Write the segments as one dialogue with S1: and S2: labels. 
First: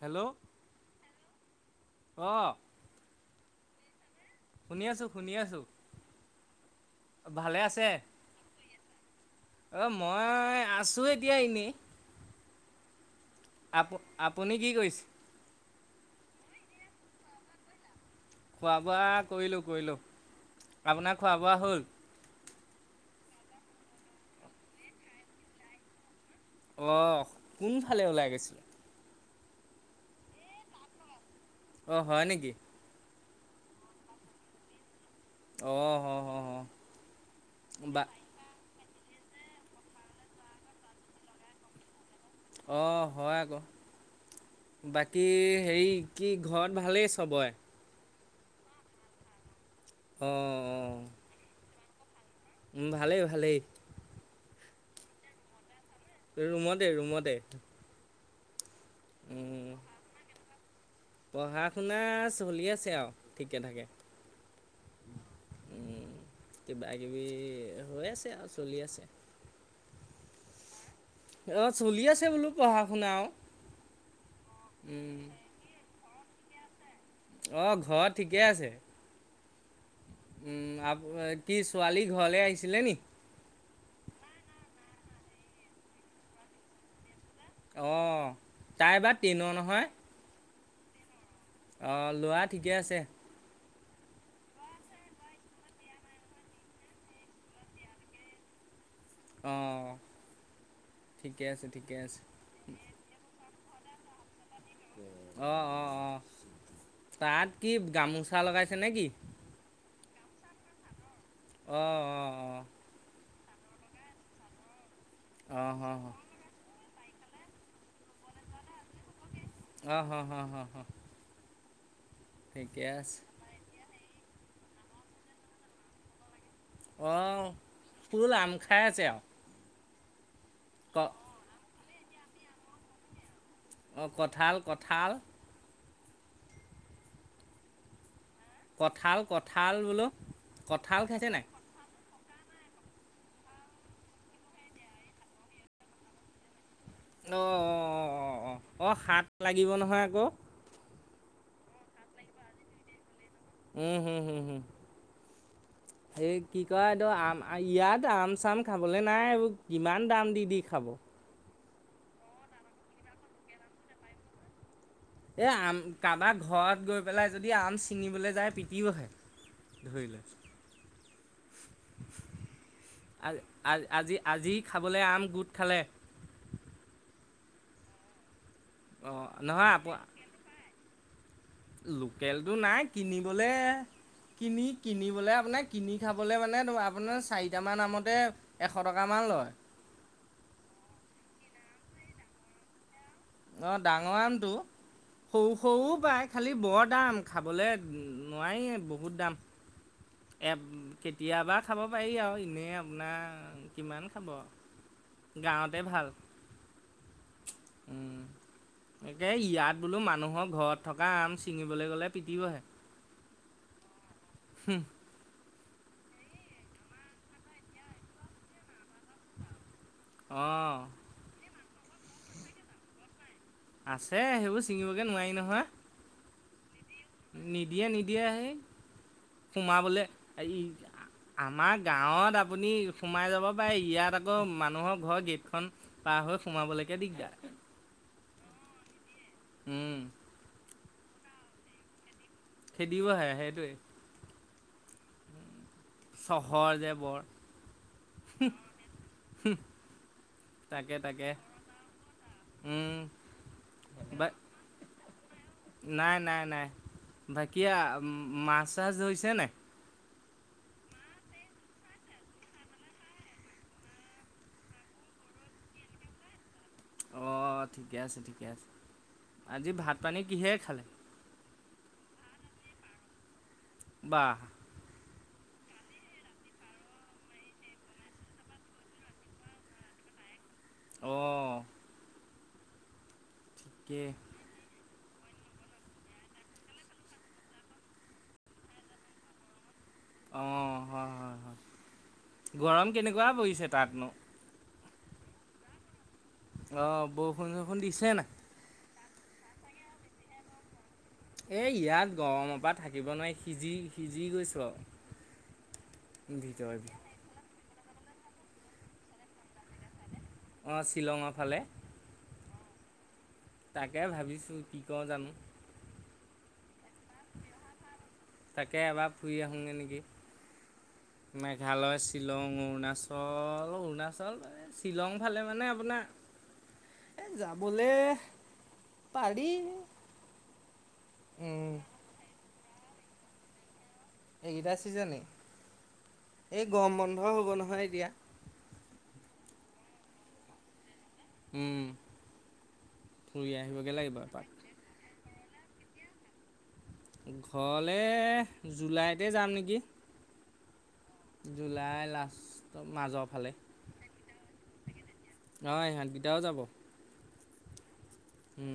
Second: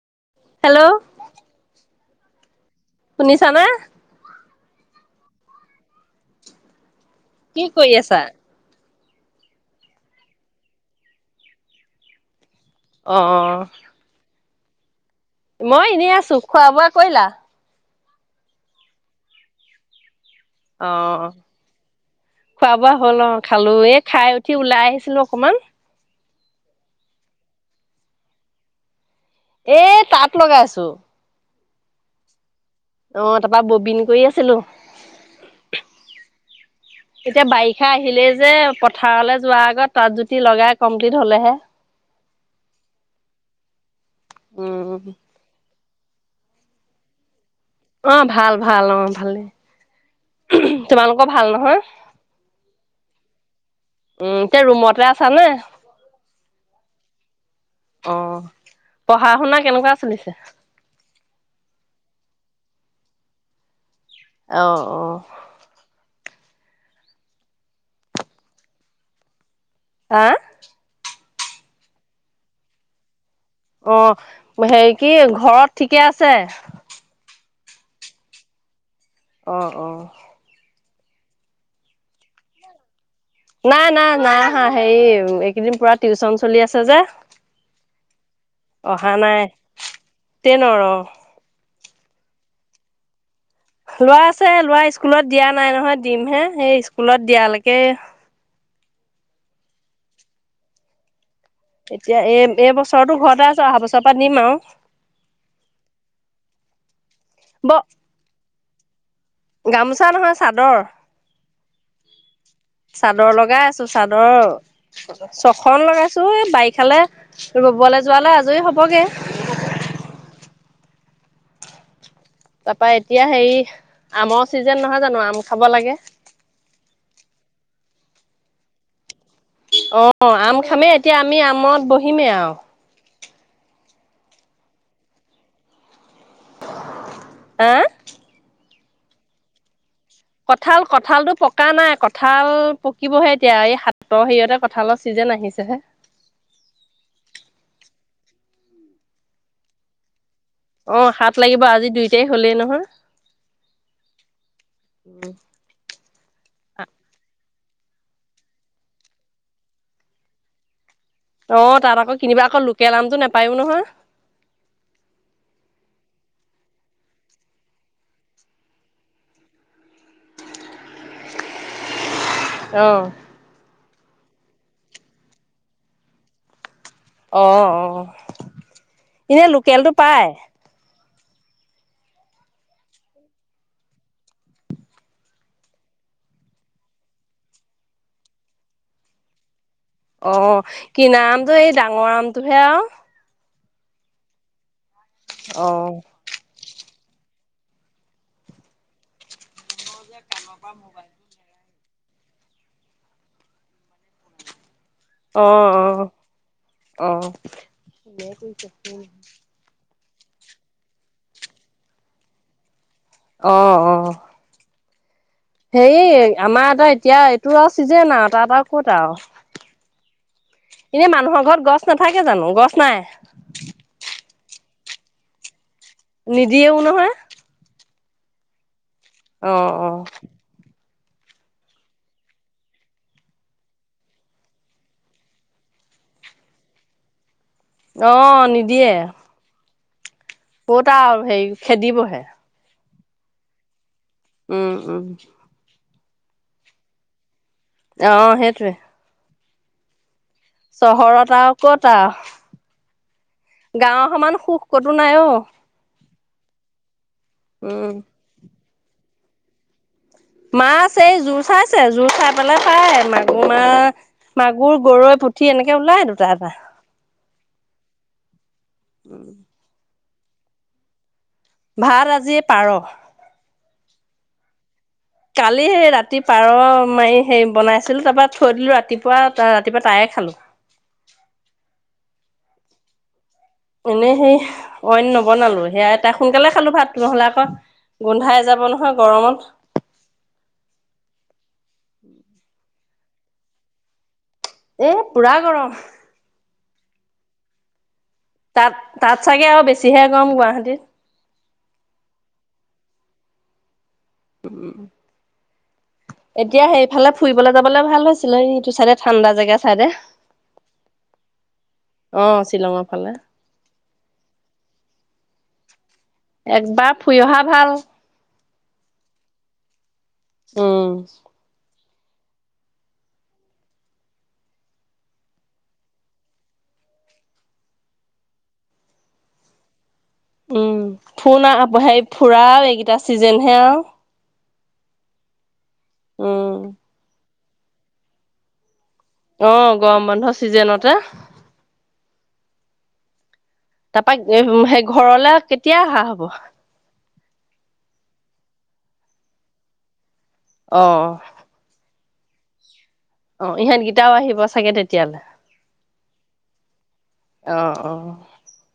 S1: Hello
S2: hello
S1: অঁ
S2: শুনিছানে?
S1: শুনি আছো, শুনি আছো।
S2: কি কৰি আছা?
S1: অ', মই আছো এতিয়া এনেই।
S2: অহ ',
S1: আপ আপুনি কি কৰিছে?
S2: মই এনেই আছো, খোৱা- বোৱা কৰিলা?
S1: খোৱা- বোৱা কৰিলো, কৰিলো।
S2: অ
S1: আপোনাৰ খোৱা- বোৱা হ'ল?
S2: খোৱা- বোৱা হ'ল অ', খালো এ ', খাই উঠি ওলাই আহিছিলো অকমান।
S1: অহ', কোনফালে ওলাই গৈছিলে?
S2: এ', তাত লগাইচো।
S1: অ', হয় নেকি?
S2: অ', তাৰপা ববিন কৰি আছিলো।
S1: অঁ হ হ হ
S2: এতিয়া বাৰিষা
S1: বা
S2: আহিলে যে পত, পথাৰলৈ যোৱাৰ আগত তাত জুতি লগাই কমপ্লিট হলেহে।
S1: অ', হয় আকৌ।
S2: উম
S1: বাকী হেৰি, কি ঘৰত ভালেই চবৰে?
S2: অহ ', ভাল- ভাল, অহ ', ভালে। তোমালোকৰ ভাল নহয়?
S1: উম', ভালেই- ভালেই।
S2: উম', এতিয়া ৰুমতে আছা নে?
S1: ৰুমতে- ৰুমতে।
S2: অ', পঢ়া- শুনা কেনেকুৱা চলিছে?
S1: পঢ়া -শুনা চলি আছে আৰু ঠিকে থাকে।
S2: আও ', অ,
S1: কিবা -কিবি হৈ আছে আৰু চলি আছে।
S2: আহ',
S1: অ', চলি আছে বোলো পঢ়া -শুনা আৰু।
S2: অ ', হেৰি কি
S1: উম।
S2: ঘৰত ঠিক, কে আছে?
S1: অহ ', ঘৰত ঠিকে আছে।
S2: অ -অ
S1: উম', আপ, কি ছোৱালী ঘৰলে আহিছিলে নি?
S2: নাই- নাই -নাই অহা', হেৰি এইকেইদিন পুৰা টিউচন চলি আছে যে।
S1: অহ ', তাই বা টেনৰ নহয়?
S2: তেনৰ অহ ',।
S1: অ', লোৱা ঠিকে আছে।
S2: লৰা আছে, লৰা স্কুলত দিয়া নাই নহয় দিম হে সেই স্কুলত দিয়ালৈকে,
S1: অহ ',
S2: এতিয়া এই এই বছৰতো ঘৰতে আছ ট অহা বছৰ পৰা দিম আৰু
S1: অ অ অ তাত
S2: ব
S1: কি গামোচা লগাইছে ছেনে কি
S2: গামোচা নহয় চাদৰ
S1: আহ আহ আহ
S2: চাদৰ লগাই আছো চাদৰ
S1: অঁ
S2: ছখন
S1: হ হ
S2: লগাইছো এই বাৰিষালে ত ৰুবলে যোৱালে আজৰি হ'বগে
S1: আহ হ হ হ হ ঠিকে
S2: তাপা
S1: আছে।
S2: এতিয়া হেৰি আমৰ চিজন নহয় জানো আম খাব লাগে
S1: আহ ফুল আম খাই আছে আৱ
S2: অ অ আম খামে এতিয়া আমি আমত বহি বহিমে আৱ
S1: অঁ কঁঠাল কঁঠাল
S2: হা
S1: কঁঠাল কঁঠাল বোলো
S2: কঁঠাল কঁঠালটো পকা নাই কঁঠ কঁঠাল পকিবহে এতিয়া এই হাতৰ হেৰিয়তে কঁঠালৰ চিজেন আহিছেহে
S1: অ অ অ অ অ অ হাত লাগিব নহয় আকৌ
S2: অ হাত লাগিব আজি দুই তাৰিখ হ'লেই নহয়
S1: um home home home
S2: um
S1: এই কি কয় এইটো আম ইয়াত আম চাম খাবলৈ নাই এইবোৰ কিমান দাম দি দি খাব
S2: অ তাত আকৌ কিনিবা আকৌ লোকেল আমটো নেপায়ো নহয়
S1: এ আম কাৰবাৰ ঘৰত গৈ পেলাই যদি আম ছিঙিবলে যায় পিটিবহে ধৰি লৈছোঁ
S2: অ
S1: [unintelligible] আ আ আজি আজি খাবলে আম গোট খালে
S2: অ' অ'হ
S1: অঁ
S2: এনে লোকেলটো পায়
S1: লোকেল টো নাই কিনিবলে কিনি কিনিবলে আপোনাৰ কিনি খাবলে মানে আপোনাৰ চাৰিটামান আমতে এশ টকামান লয়
S2: অ কিনা আমটো এই ডাঙৰ আমটোহে আৱ
S1: অ ডাঙৰ আমটো সৰু
S2: অ
S1: সৰু পায় খালি বৰ দাম খাবলে নোৱাৰিয়ে বহুত দাম এ কেতিয়াবা খাব পাৰি আৰু এনেই আপোনাৰ কিমান খাব গাঁৱতে ভাল
S2: অ' অ'
S1: উম একে ইয়াত
S2: অ'
S1: বোলো মানুহৰ ঘৰত থকা আম ছিঙিবলৈ গ'লে পিটিবহে।
S2: অ' অ'
S1: উম
S2: হেৰি আমাৰ এটা এতিয়া এইটোৰ আৰু চিজন আৰু তাতাত আৰু ক'ত
S1: অঁ
S2: আৰু এনে মানুহৰ ঘৰত গছ গ নাথাকে জানো গছ নাই।
S1: আছে সেইবোৰ ছিঙিবগে নোৱাৰি নহয়।
S2: নিদিয়েও নহয়।
S1: নিদিয়ে নিদিয়ে হে
S2: অ
S1: সোমা
S2: অ
S1: বোলে ই আমাৰ গাঁৱত আপুনি সোমাই যাব পাৰে ইয়াত আকৌ মানুহৰ ঘৰ গেটখন পাৰ হৈ সোমাবলৈকে দিগদাৰ।
S2: অ নিদিয়ে।
S1: উম।
S2: কতা আৰু হেৰি খেদিবহে।
S1: খেদিব আহে সেইটোৱে।
S2: উম উম।
S1: চহৰ যে বৰ।
S2: অ সেইটোৱে।
S1: হুহ তাকে
S2: চহৰত
S1: তাকে
S2: আৰু ক'ত আৰু
S1: উম
S2: গাঁৱৰ
S1: বা
S2: সমান সুখ ক'তো নাই অ
S1: নাই নাই নাই ভাকিয়া
S2: উম
S1: মাছ। ক্লাছ হৈছে নাই।
S2: মাছ এই জোৰ চাইছে জোৰ চাই পেলাই চাই মাগুৰ মা মাগুৰ গৰৈ পুঠি এনেকে ওলাই দুটা এটা।
S1: অ', ঠিকে আছে, ঠিকে আছে, আজি ভাত পানী কিহে খালে?
S2: ভাত আজি পাৰ'।
S1: বাঃ।
S2: কালি সেই ৰাতি পাৰ' মাৰি হে বনাইছিল, তাৰপা থৈ দিলো ৰাতিপুৱা ৰাতিপুৱা তাৰেই খালো।
S1: অঁ। কি
S2: এনেই সেই অইন নবনালো, সেয়া তা সোনকালে খালো ভাত, নহ'লে আকৌ গোন্ধাই যাব নহয় গৰমত।
S1: অ' হয়, হয়, হয়, গৰম কেনেকুৱা পৰিছে তাতনো?
S2: এ পোৰা গৰম।
S1: অ' বৰষুণ চৰষুণ দিছে নাই?
S2: তাত তাত চাগে আৰু বেছিহে গৰম গুৱাহাটীত।
S1: এ ইয়াত গৰমৰ পৰা থাকিব নোৱাৰি, সিজি সিজি গৈছোঁ আৰু।
S2: এতিয়া
S1: ভিতৰে ভিতৰে
S2: সেইফালে ফুৰিবলৈ যাবলে ভাল হৈছিলে, এইটো চাইডে ঠাণ্ডা জেগা চাইডে।
S1: অ শ্বিলঙৰ ফালে
S2: অ শ্বিলঙৰ ফালে
S1: তাকে ভাবিছো কি কও জানো
S2: একবাৰ ফুৰি অহা ভাল।
S1: তাকে এবাৰ ফুৰি আহোগে নেকি। মেঘালয়,
S2: অ'
S1: শ্বিলং অৰুণাচল অৰুণাচল শ্বিলং ফালে মানে আপোনাৰ এ যাবলে পাৰি
S2: উম ফুন আ
S1: উম
S2: সেই ফুৰাও এ এইকেইটা ছিজনেহে আও
S1: এইকেইটা চিজনেই।
S2: উম।
S1: এই গৰম বন্ধ হল হ'ব নহয় এতিয়া
S2: অ' গৰম বন্ধ চিজেনতে।
S1: উম ফুৰি আহিবগৈ
S2: তাৰপা
S1: লাগিব এপাক
S2: সেই ঘৰলে কেতিয়া অহা হব?
S1: ঘৰলে জুলাইতে যাম নেকি
S2: অ
S1: জুলাই লাষ্ট।
S2: অ' ইহঁতকেইটাও আহিব চাগে তেতিয়ালে?
S1: অ ইহঁতকেইটাও যাব
S2: অ অ
S1: উম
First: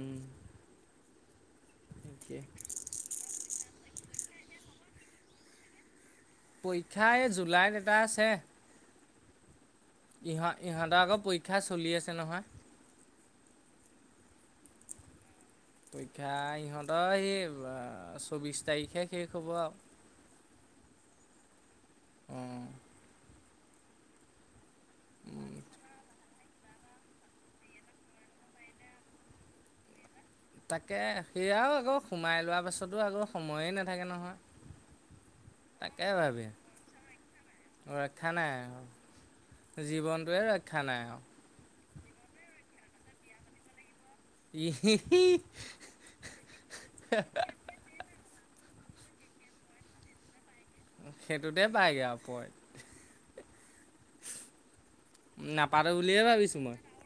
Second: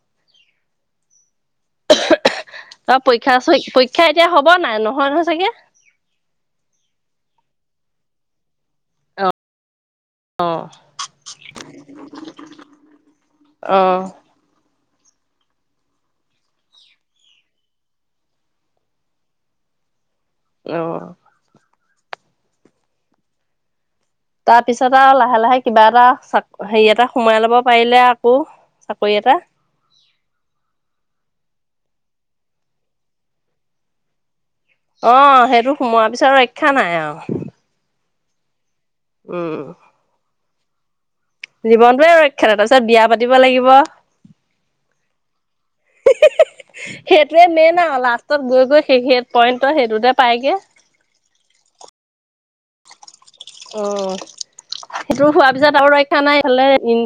S2: অহ অ তাৰ পৰীক্ষা আছই পই ক্ষা এতিয়া হ'ব নাই নহয়-নহয় চাগে।
S1: পৰীক্ষা এই জুলাইত এটা আছে
S2: অ
S1: ইহঁত
S2: অ
S1: ইহঁতৰ আকৌ পৰীক্ষা চলি আছে নহয়।
S2: অ
S1: পৰীক্ষা ইহঁতৰ এই চৌবিশ তাৰিখে শেষ হ'ব আৰু
S2: অ
S1: উ
S2: তাৰপিছত আৰু লাহে লাহে কিবা এটা চাক, হেৰি এটা সোমাই লব পাৰিলে আকৌ চাকৰি এটা
S1: তাকে সেয়াও আকৌ সোমাই লোৱা পাছতো আকৌ সময়ে নাথাকে নহয়।
S2: অহ', সেইটো
S1: তাকে
S2: সোমোৱা পিছত ৰক্ষা নাই আৰু
S1: ক্ষা নাই
S2: উম
S1: আৰু জীৱনটোয়ে ৰক্ষ ক্ষা নাই আও
S2: জীৱনটোৱে ৰক্ষা নাই, তাৰপিছত বিয়া পাতিব লাগিব। সেইটোৱে মেইন আৰু
S1: [unintelligible]
S2: লাষ্টত গৈ গৈ সেই হে পইণ্টৰ সেইটোতে পাইগে
S1: সেইটোতে পাইগে আৰু পইণ্ট
S2: অ', সেইটো হোৱা পিছত
S1: নাপাতো
S2: আৰু ৰক্ষা
S1: বুলিয়ে
S2: নাই
S1: ভাবিছোঁ
S2: ইফালে
S1: মই
S2: ইন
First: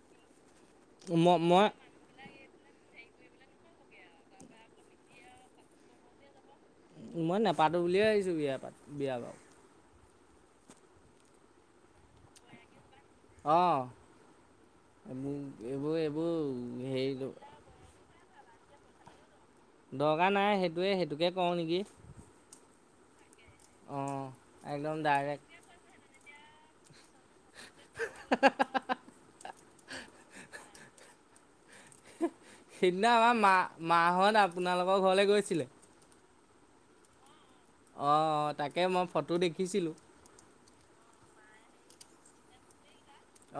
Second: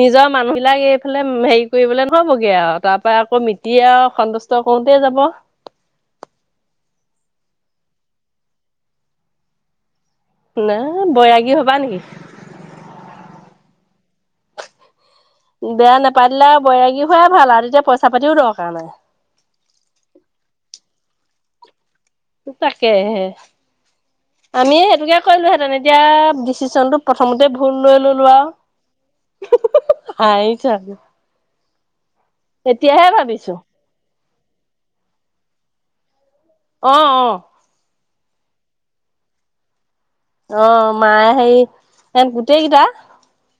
S2: নিজৰ মানুহ। লাক এইফালে
S1: ম মই
S2: হেৰি কৰিবলে নহ'ব গে গে আৰু তাৰ পৰা আকৌ মিতিয়ে আৰু সন্তুষ্ট কৰোতে যাব।
S1: মই নাপাতো বুলিয়ে ভাবিছোঁ বিয়াৰ পাত বিয়া বাৰু
S2: না বৈৰাগী হবা নেকি?
S1: অ',।
S2: বিয়া নাপাতিলে আৰু বৈৰাগী
S1: হেৰি
S2: হোৱাই ভাল আৰু তেতিয়া পইচা পা পাতিও দৰকাৰ নাই।
S1: তয়ে সেইটোকে কওঁ নেকি।
S2: তাকেহে
S1: অঁ
S2: আমিও
S1: একদম
S2: সেইটোকে
S1: ডাইৰেক্ট
S2: কৰিলো হেঁতেন, এতিয়া আৰু সুশান্ত প্ৰথমতে ভুল লৈ ললো আৰু হাঁহিছে আকৌ
S1: সেইদিনা আমাৰ মা-মা হত আপ আপোনালোকৰ ঘৰলে গৈছিলে?
S2: অ', অ',
S1: অ', তাকে মই ফটো দেখিছিলো
S2: অ', মায়ে হেৰি এত গোটেই কেইটা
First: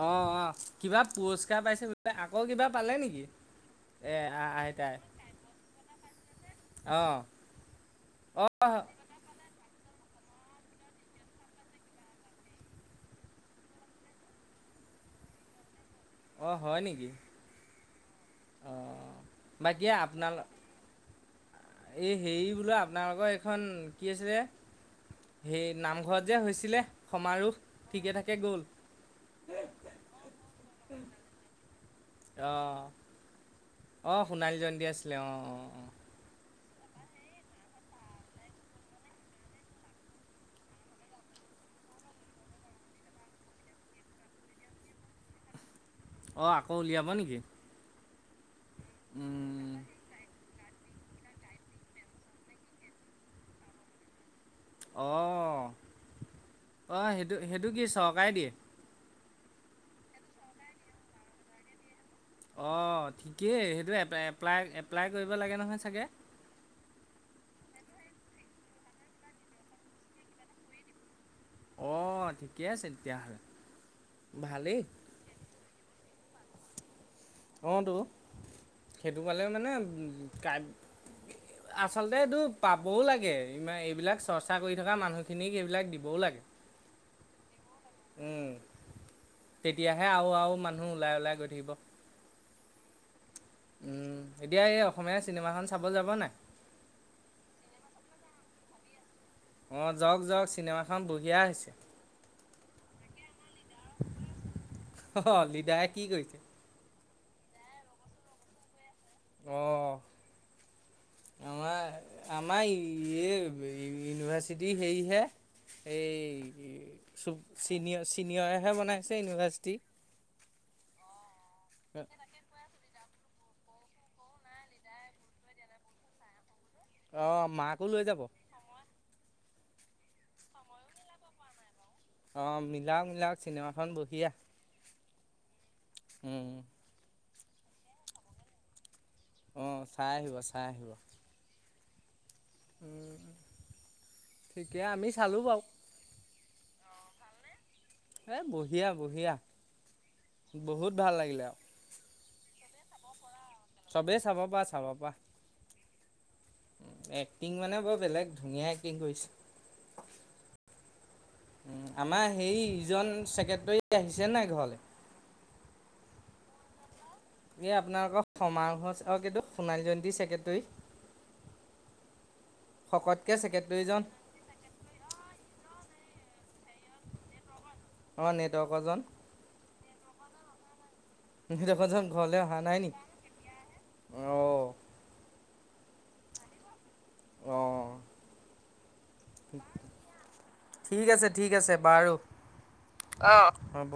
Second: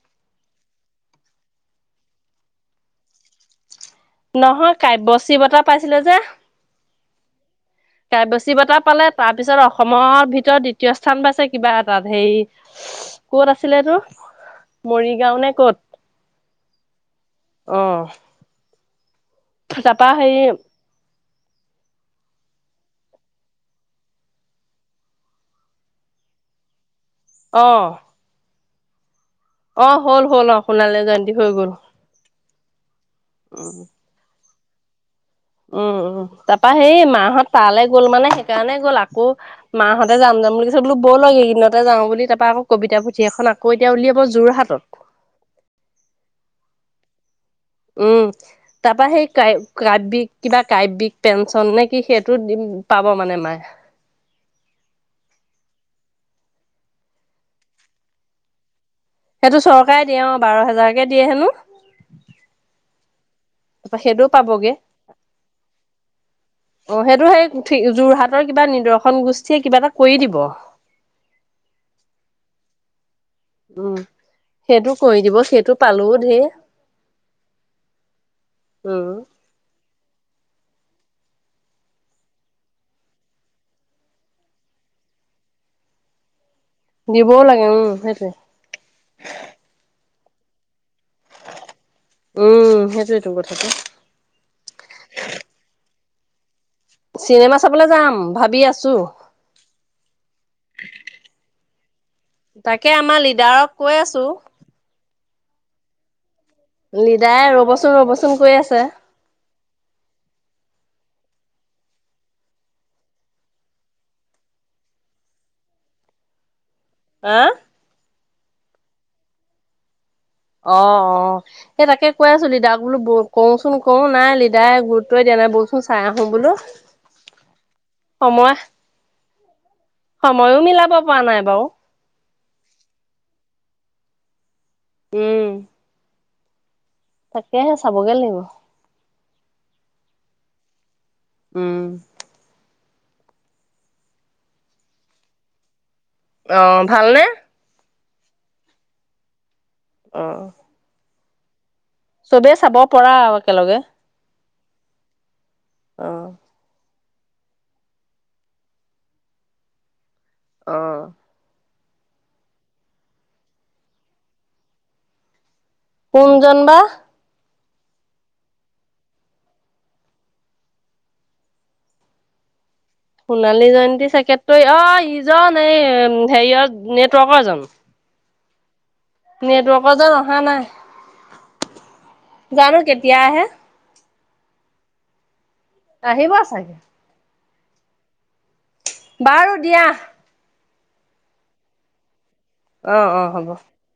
S1: অ', অ', কিবা পুৰস্কাৰ পাইছে বোলে, আকৌ কিবা পালে নেকি? এ
S2: নহয়
S1: আইতাই
S2: কাব্যশী বতাহ পাইছিলে যে
S1: অঁ
S2: বেছি
S1: অঁ
S2: বটা পালে তাৰপিছত অসমৰ ভিতৰত দ্বিতীয় স্থান পাইছে কিবা এটাত হেই কত আছিল তো মৰিগাঁও নে ক'ত
S1: অ হয় নেকি
S2: অ।
S1: অ বাকী
S2: তাৰপা
S1: আপোনাল
S2: হেৰি
S1: এই হেৰি বোলো আপোনালোকৰ এইখন কি আছিলে হে নামঘৰত যে হৈছিলে সমাৰোহ
S2: অ
S1: ঠিকে থাকে গ'ল
S2: অ হ'ল হ'ল অ সোণালী জয়ন্তী হৈ গ'ল
S1: অ
S2: উম
S1: অ সুণালী জন আছিলে অ
S2: উম উম তাপা সেই মাহঁত তালৈ গ'ল মানে সেইকাৰণে গ'ল আকৌ মাহঁতে যাম যাম বুলি কছে বো বৰ লেইদিনতে যাওঁ বুলি তাৰপা আকৌ কবিতা পুথি এখন আকৌ এতিয়া উলিয়াব যোৰহাটত
S1: অ আকৌ উলিয়াবা নেকি?
S2: উম তাৰপৰা সেই কা কাব্যিক কিবা কাব্যিক পেঞ্চন নে কি সেইটো দিম পাব মানে মায়ে
S1: অ অ সেইটো সেইটো কি চৰকাৰে দিয়ে
S2: সেইটো চৰকাৰে দিয়ে অ বাৰ হোজাৰকে দিয়ে হেনো
S1: অ ঠিকেই সেইটো
S2: তাৰপা সেইটোও
S1: এপ্লাই
S2: পাবগে
S1: এপ্লাই কৰিব লাগে নহয় চাগে
S2: অ সেইটো সেই উঠি যোৰহাটৰ কিবা নিদৰ্শন গোষ্ঠীয়ে কিবা এটা কৰি দিব
S1: অ ঠিকে আছে তেতিয়াহলে
S2: উম
S1: ভালেই
S2: সেইটো কৰি দিব সেইটো পালো ধেৰি
S1: অ তো সেইটো কৰালে মানে আচলতে এইটো পাবও লাগে ই এইবিলাক চৰ্চা কৰি থকা মানুহখিনিক সেইবিলাক দিবও লাগে।
S2: দিব লা উম সেইটো
S1: হে হে আৰু আৰু মানে মানুহ ওলাই ওলাই গৈ থাকিব
S2: সেইটো কথা
S1: উম এতিয়া এই অসমীয়া চিনেমা খন চাব যাব নাই।
S2: চিনেমা চাবলৈ যাম ভাবি আছো
S1: অ যাওক যাওক চিনেমাখন বঢ়িয়া হৈছে
S2: তাকে আমাৰ লিডাৰক কৈ আছো
S1: অ লিডাৰ কি কৰিছে
S2: লিডাই ৰ'বচোন ৰ'বচোন কৈ আছে
S1: অ আমাৰ আমাৰ ইউনিভাৰ্চিটি হেৰিহে এই
S2: অ
S1: চনিয় ছিনিয়ৰেহে বনাইছে ইউনিভাৰ্চিটি
S2: অ অ সেই তাকে কৈ আছ তাক বোলো ব কওঁচোন ক নাই লিডাৰ গুৰুত্বই দিয়া নাই বলচোন চাই আহো বোলো।
S1: আহ মাকো লৈ যাব
S2: সময় সময়ো মিলাব পৰা নাই বাৰু
S1: অ মিলাওক মিলাওক চিনেমাখন বহিয়ে
S2: উম
S1: উম
S2: তাকেহে চাবগে লাগিব।
S1: অ চাই আহিব চাই আহিব।
S2: উম
S1: ঠিকে আমি চালোঁ বাৰু
S2: অ ভালনে?
S1: এ বঢ়িয়া-বঢ়িয়া। বহুত ভাল লাগিলে। পা [unintelligible]
S2: চবে চাব পৰা আৰু একেলগে
S1: চবেই চাব পৰা আছে। চাবপৰা।
S2: অ',
S1: এক্টিং মানে বৰ বেলেগ ধুনীয়া এক্টিং কৰিছে।
S2: অহ',
S1: উম' আমাৰ হেৰি ইজন চেক্ৰেটৰী আহিছে নাই ঘৰলে।
S2: কোনজন বা?
S1: এই আপোনালোকৰ সমাৰো অ' কিটো সোণালী জয়ন্তী ছেকেটৰী।
S2: সোণালী জয়ন্তী চেকেটৰি অ' ইজন এই হেৰিয় নেটৱৰ্কৰ জন।
S1: অঁ নেটৱৰ্কৰজন।
S2: নেটৱৰ্কৰ জন অহা নাই।
S1: দেখজন ঘৰলে অহা
S2: জানো
S1: নাই নকি?
S2: কেতিয়া আহে
S1: অ'
S2: আহিব চাগে।
S1: অঁ',
S2: বাৰু দিয়া।
S1: ঠিক আছে, ঠিক আছে বাৰু।
S2: অ অ
S1: হ'ব।